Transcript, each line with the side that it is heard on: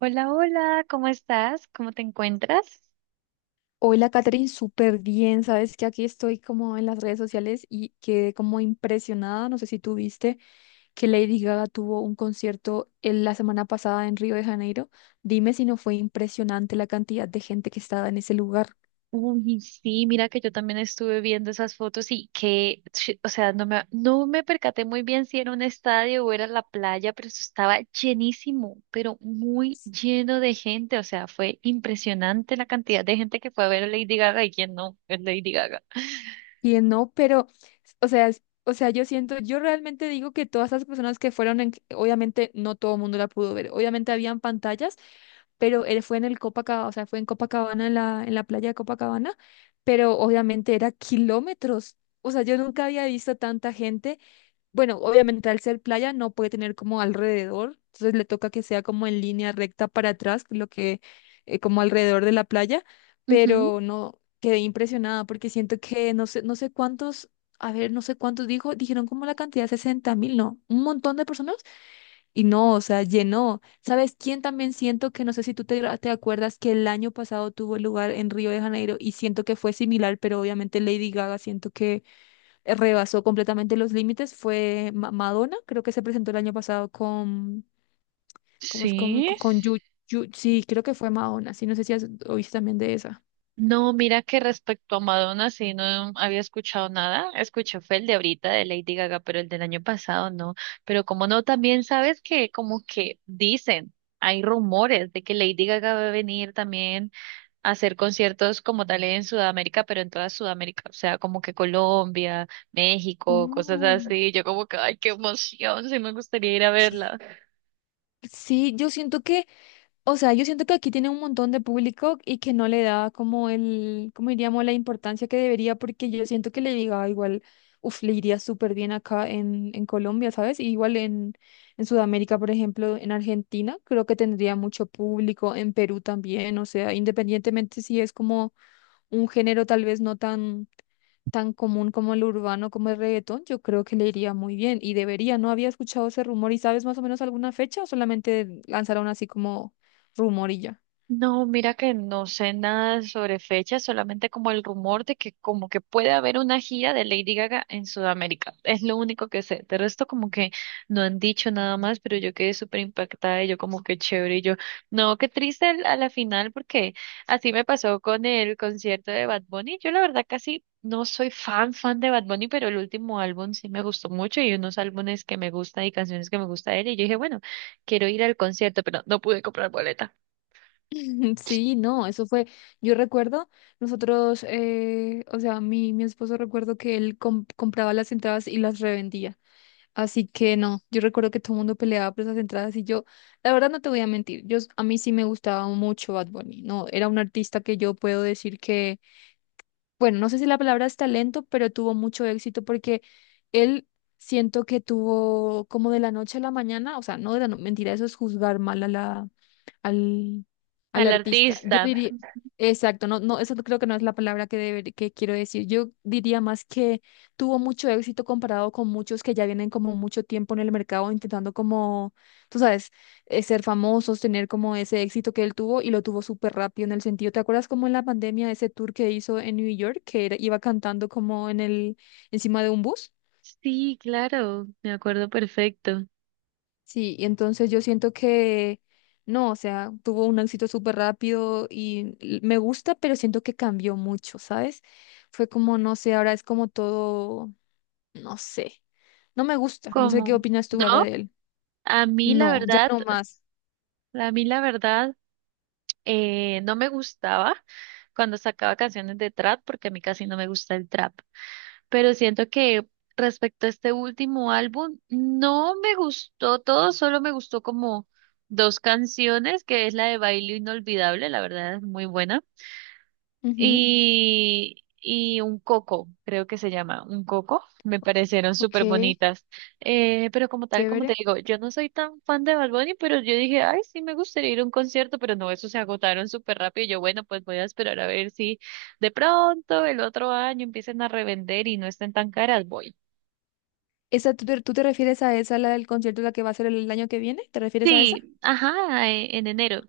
right: Hola, hola, ¿cómo estás? ¿Cómo te encuentras?
left: Hola, Catherine, súper bien. Sabes que aquí estoy como en las redes sociales y quedé como impresionada. No sé si tú viste que Lady Gaga tuvo un concierto en la semana pasada en Río de Janeiro. Dime si no fue impresionante la cantidad de gente que estaba en ese lugar.
right: Uy, sí, mira que yo también estuve viendo esas fotos y que, o sea, no me percaté muy bien si era un estadio o era la playa, pero eso estaba llenísimo, pero muy lleno de gente, o sea, fue impresionante la cantidad de gente que fue a ver a Lady Gaga y quién no es Lady Gaga.
left: Que no, pero, o sea, o sea, yo siento, yo realmente digo que todas esas personas que fueron, obviamente no todo el mundo la pudo ver, obviamente habían pantallas, pero él fue en el Copacabana, o sea, fue en Copacabana, en en la playa de Copacabana, pero obviamente era kilómetros, o sea, yo nunca había visto tanta gente. Bueno, obviamente al ser playa no puede tener como alrededor, entonces le toca que sea como en línea recta para atrás, lo que como alrededor de la playa,
right: Ujú.
left: pero no quedé impresionada porque siento que no sé, no sé cuántos, a ver, no sé cuántos dijeron como la cantidad, 60.000, no, un montón de personas y no, o sea, llenó. ¿Sabes quién también siento que no sé si tú te acuerdas que el año pasado tuvo lugar en Río de Janeiro y siento que fue similar, pero obviamente Lady Gaga siento que rebasó completamente los límites fue Madonna, creo que se presentó el año pasado con, ¿cómo es? Con,
right: Sí.
left: con sí, creo que fue Madonna, sí, no sé si oíste también de esa.
right: No, mira que respecto a Madonna sí no había escuchado nada. Escuché fue el de ahorita de Lady Gaga, pero el del año pasado no. Pero como no, también sabes que como que dicen, hay rumores de que Lady Gaga va a venir también a hacer conciertos como tal en Sudamérica, pero en toda Sudamérica, o sea, como que Colombia, México, cosas
left: Uh,
right: así. Yo como que, ay, qué emoción, sí me gustaría ir a verla.
left: ok. Sí, yo siento que, o sea, yo siento que aquí tiene un montón de público y que no le da como el, como diríamos, la importancia que debería, porque yo siento que le diga igual, uf, le iría súper bien acá en Colombia, ¿sabes? Y igual en Sudamérica, por ejemplo, en Argentina, creo que tendría mucho público, en Perú también, o sea, independientemente si es como un género tal vez no tan tan común como el urbano, como el reggaetón, yo creo que le iría muy bien y debería. No había escuchado ese rumor y sabes más o menos alguna fecha o solamente lanzaron así como rumor y ya.
right: No, mira que no sé nada sobre fechas, solamente como el rumor de que como que puede haber una gira de Lady Gaga en Sudamérica. Es lo único que sé. De resto como que no han dicho nada más, pero yo quedé súper impactada y yo como que chévere y yo, no, qué triste a la final porque así me pasó con el concierto de Bad Bunny. Yo la verdad casi no soy fan fan de Bad Bunny, pero el último álbum sí me gustó mucho y unos álbumes que me gusta y canciones que me gusta de él y yo dije, bueno, quiero ir al concierto, pero no pude comprar boleta.
left: Sí, no, eso fue, yo recuerdo, nosotros, o sea, mi esposo recuerdo que él compraba las entradas y las revendía. Así que no, yo recuerdo que todo el mundo peleaba por esas entradas y yo, la verdad no te voy a mentir, yo, a mí sí me gustaba mucho Bad Bunny, no, era un artista que yo puedo decir que, bueno, no sé si la palabra es talento, pero tuvo mucho éxito porque él siento que tuvo como de la noche a la mañana, o sea, no de la mentira, eso es juzgar mal a la, al, al
right: Al
left: artista. Yo
right: artista.
left: diría, exacto, no, no, eso creo que no es la palabra que, que quiero decir. Yo diría más que tuvo mucho éxito comparado con muchos que ya vienen como mucho tiempo en el mercado intentando como, tú sabes, ser famosos, tener como ese éxito que él tuvo y lo tuvo súper rápido en el sentido. ¿Te acuerdas como en la pandemia ese tour que hizo en New York, que iba cantando como en el, encima de un bus?
right: Sí, claro, me acuerdo perfecto.
left: Sí, y entonces yo siento que no, o sea, tuvo un éxito súper rápido y me gusta, pero siento que cambió mucho, ¿sabes? Fue como, no sé, ahora es como todo, no sé, no me gusta, no sé qué
right: ¿Cómo?
left: opinas tú ahora
right: No,
left: de él.
right: a mí la
left: No, ya
right: verdad,
left: no más.
right: a mí la verdad, no me gustaba cuando sacaba canciones de trap porque a mí casi no me gusta el trap. Pero siento que respecto a este último álbum, no me gustó todo, solo me gustó como dos canciones, que es la de Baile Inolvidable, la verdad es muy buena.
left: Ujú,
right: Y un coco, creo que se llama, un coco, me parecieron súper
left: ok,
right: bonitas. Pero como tal, como te
left: chévere.
right: digo, yo no soy tan fan de Bad Bunny, pero yo dije, ay, sí, me gustaría ir a un concierto, pero no, eso se agotaron súper rápido. Y yo, bueno, pues voy a esperar a ver si de pronto el otro año empiecen a revender y no estén tan caras, voy.
left: ¿Esa, tú, tú te refieres a esa, la del concierto, la que va a ser el año que viene? ¿Te refieres a esa?
right: Sí, ajá, en enero.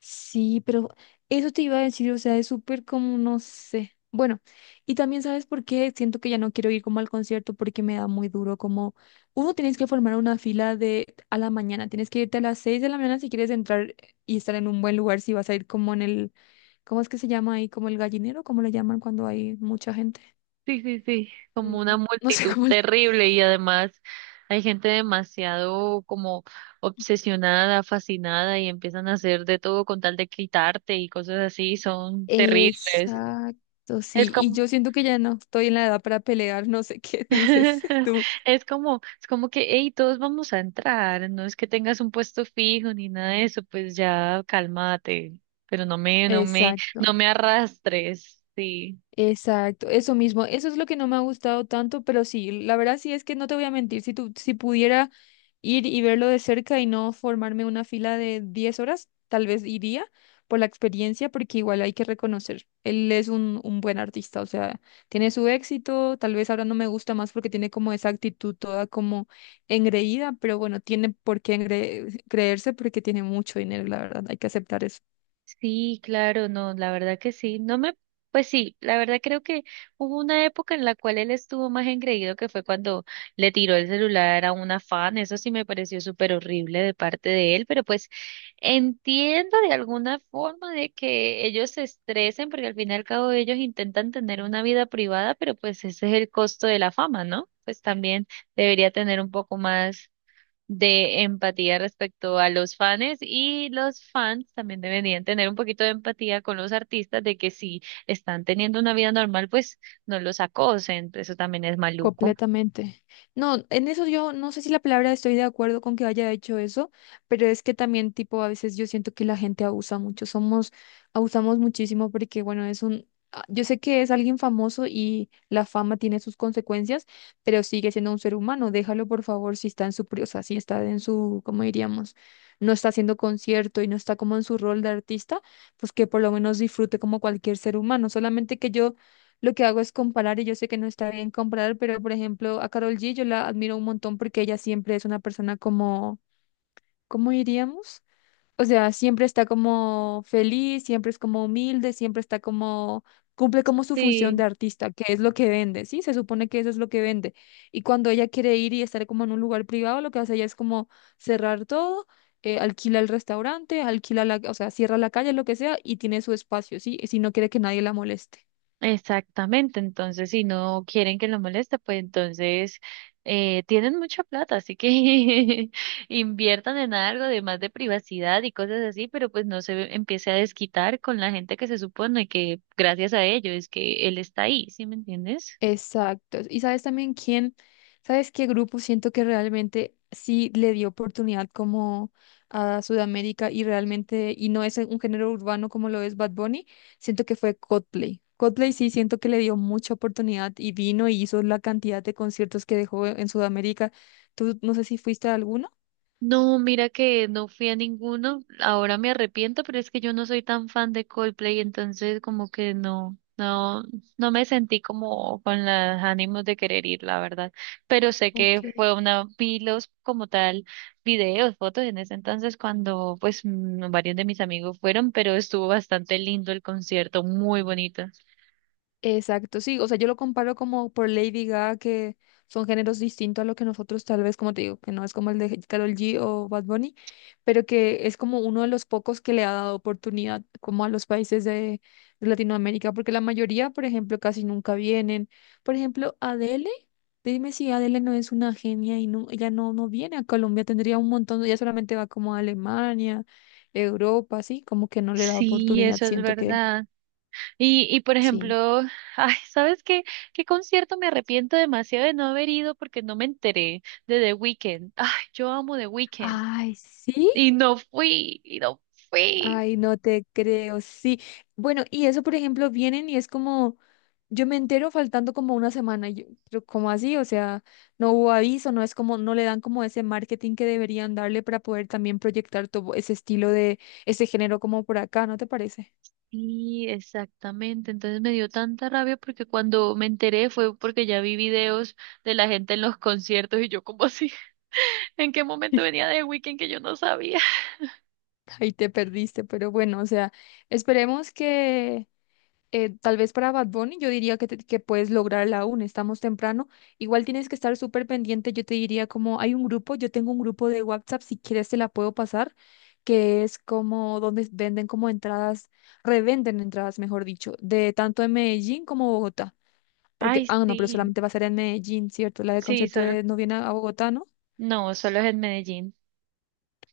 left: Sí, pero eso te iba a decir, o sea, es súper como, no sé. Bueno, y también sabes por qué siento que ya no quiero ir como al concierto porque me da muy duro, como uno tienes que formar una fila de a la mañana, tienes que irte a las 6 de la mañana si quieres entrar y estar en un buen lugar, si vas a ir como en el, ¿cómo es que se llama ahí? Como el gallinero, ¿cómo le llaman cuando hay mucha gente?
right: Sí, sí, sí,
left: Mm,
right: como una
left: no sé
right: multitud
left: cómo.
right: terrible y además hay gente demasiado como obsesionada, fascinada y empiezan a hacer de todo con tal de quitarte y cosas así, son terribles.
left: Exacto,
right: Es
left: sí, y
right: como,
left: yo siento que ya no estoy en la edad para pelear, no sé qué dices tú.
right: es como que, hey, todos vamos a entrar, no es que tengas un puesto fijo ni nada de eso, pues ya cálmate, pero no
left: Exacto.
right: me arrastres, sí.
left: Exacto, eso mismo, eso es lo que no me ha gustado tanto, pero sí, la verdad sí es que no te voy a mentir, si tú, si pudiera ir y verlo de cerca y no formarme una fila de 10 horas, tal vez iría por la experiencia, porque igual hay que reconocer, él es un buen artista, o sea, tiene su éxito, tal vez ahora no me gusta más porque tiene como esa actitud toda como engreída, pero bueno, tiene por qué creerse porque tiene mucho dinero, la verdad, hay que aceptar.
right: Sí, claro, no, la verdad que sí. No me, pues sí, la verdad creo que hubo una época en la cual él estuvo más engreído que fue cuando le tiró el celular a una fan. Eso sí me pareció súper horrible de parte de él, pero pues entiendo de alguna forma de que ellos se estresen porque al fin y al cabo ellos intentan tener una vida privada, pero pues ese es el costo de la fama, ¿no? Pues también debería tener un poco más de empatía respecto a los fans y los fans también deberían tener un poquito de empatía con los artistas de que si están teniendo una vida normal, pues no los acosen, eso también es maluco.
left: Completamente. No, en eso yo no sé si la palabra estoy de acuerdo con que haya hecho eso, pero es que también tipo a veces yo siento que la gente abusa mucho, somos, abusamos muchísimo porque bueno, es un, ah, yo sé que es alguien famoso y la fama tiene sus consecuencias, pero sigue siendo un ser humano, déjalo por favor si está en su, o sea, si está en su, ¿cómo diríamos? No está haciendo concierto y no está como en su rol de artista, pues que por lo menos disfrute como cualquier ser humano, solamente que yo lo que hago es comparar y yo sé que no está bien comparar, pero por ejemplo a Carol G yo la admiro un montón porque ella siempre es una persona como, ¿cómo diríamos? O sea, siempre está como feliz, siempre es como humilde, siempre está como, cumple como su función
right: Sí,
left: de artista, que es lo que vende, ¿sí? Se supone que eso es lo que vende. Y cuando ella quiere ir y estar como en un lugar privado, lo que hace ella es como cerrar todo. Alquila el restaurante, alquila la, o sea, cierra la calle, lo que sea, y tiene su espacio, ¿sí? Si no quiere que nadie la moleste.
right: exactamente, entonces si no quieren que lo moleste, pues entonces tienen mucha plata, así que inviertan en algo de más de privacidad y cosas así, pero pues no se empiece a desquitar con la gente que se supone que gracias a ello es que él está ahí, ¿sí me entiendes?
left: Exacto. Y sabes también quién, sabes qué grupo siento que realmente sí le dio oportunidad como a Sudamérica y realmente, y no es un género urbano como lo es Bad Bunny, siento que fue Coldplay. Coldplay sí siento que le dio mucha oportunidad y vino y hizo la cantidad de conciertos que dejó en Sudamérica. Tú no sé si fuiste a alguno.
right: No, mira que no fui a ninguno. Ahora me arrepiento, pero es que yo no soy tan fan de Coldplay, entonces como que no me sentí como con los ánimos de querer ir, la verdad. Pero sé que
left: Ok.
right: fue una, vi los como tal videos, fotos en ese entonces cuando pues mm, varios de mis amigos fueron, pero estuvo bastante lindo el concierto, muy bonito.
left: Exacto, sí, o sea, yo lo comparo como por Lady Gaga, que son géneros distintos a lo que nosotros tal vez, como te digo, que no es como el de Karol G o Bad Bunny, pero que es como uno de los pocos que le ha dado oportunidad como a los países de Latinoamérica, porque la mayoría, por ejemplo, casi nunca vienen. Por ejemplo, Adele, dime si Adele no es una genia y no, ella no, no viene a Colombia, tendría un montón, ella solamente va como a Alemania, Europa, sí, como que no le da
right: Sí,
left: oportunidad,
right: eso es
left: siento que
right: verdad. Y por
left: sí.
right: ejemplo, ay, ¿sabes qué? ¿Qué concierto me arrepiento demasiado de no haber ido porque no me enteré de The Weeknd? Ay, yo amo The Weeknd.
left: Ay, sí.
right: Y no fui, y no fui.
left: Ay, no te creo, sí. Bueno, y eso, por ejemplo, vienen y es como, yo me entero faltando como una semana, y yo, pero ¿cómo así? O sea, no hubo aviso, no es como, no le dan como ese marketing que deberían darle para poder también proyectar todo ese estilo de, ese género como por acá, ¿no te parece?
right: Sí, exactamente, entonces me dio tanta rabia porque cuando me enteré fue porque ya vi videos de la gente en los conciertos y yo como así, ¿en qué momento venía The Weeknd que yo no sabía?
left: Ahí te perdiste, pero bueno, o sea, esperemos que tal vez para Bad Bunny, yo diría que, que puedes lograrla aún, estamos temprano. Igual tienes que estar súper pendiente, yo te diría como hay un grupo, yo tengo un grupo de WhatsApp, si quieres te la puedo pasar, que es como donde venden como entradas, revenden entradas, mejor dicho, de tanto en Medellín como Bogotá. Porque,
right: Ay,
left: ah, no, pero
right: sí,
left: solamente va a ser en Medellín, ¿cierto? La del
right: sí,
left: concierto
right: solo,
left: de, no viene a Bogotá, ¿no?
right: no, solo es en Medellín.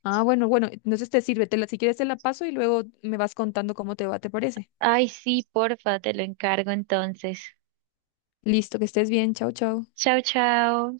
left: Ah, bueno, bueno, entonces te sirve, si quieres te la paso y luego me vas contando cómo te va, ¿te parece?
right: Ay, sí, porfa, te lo encargo entonces.
left: Listo, que estés bien, chao, chao.
right: Chao, chao.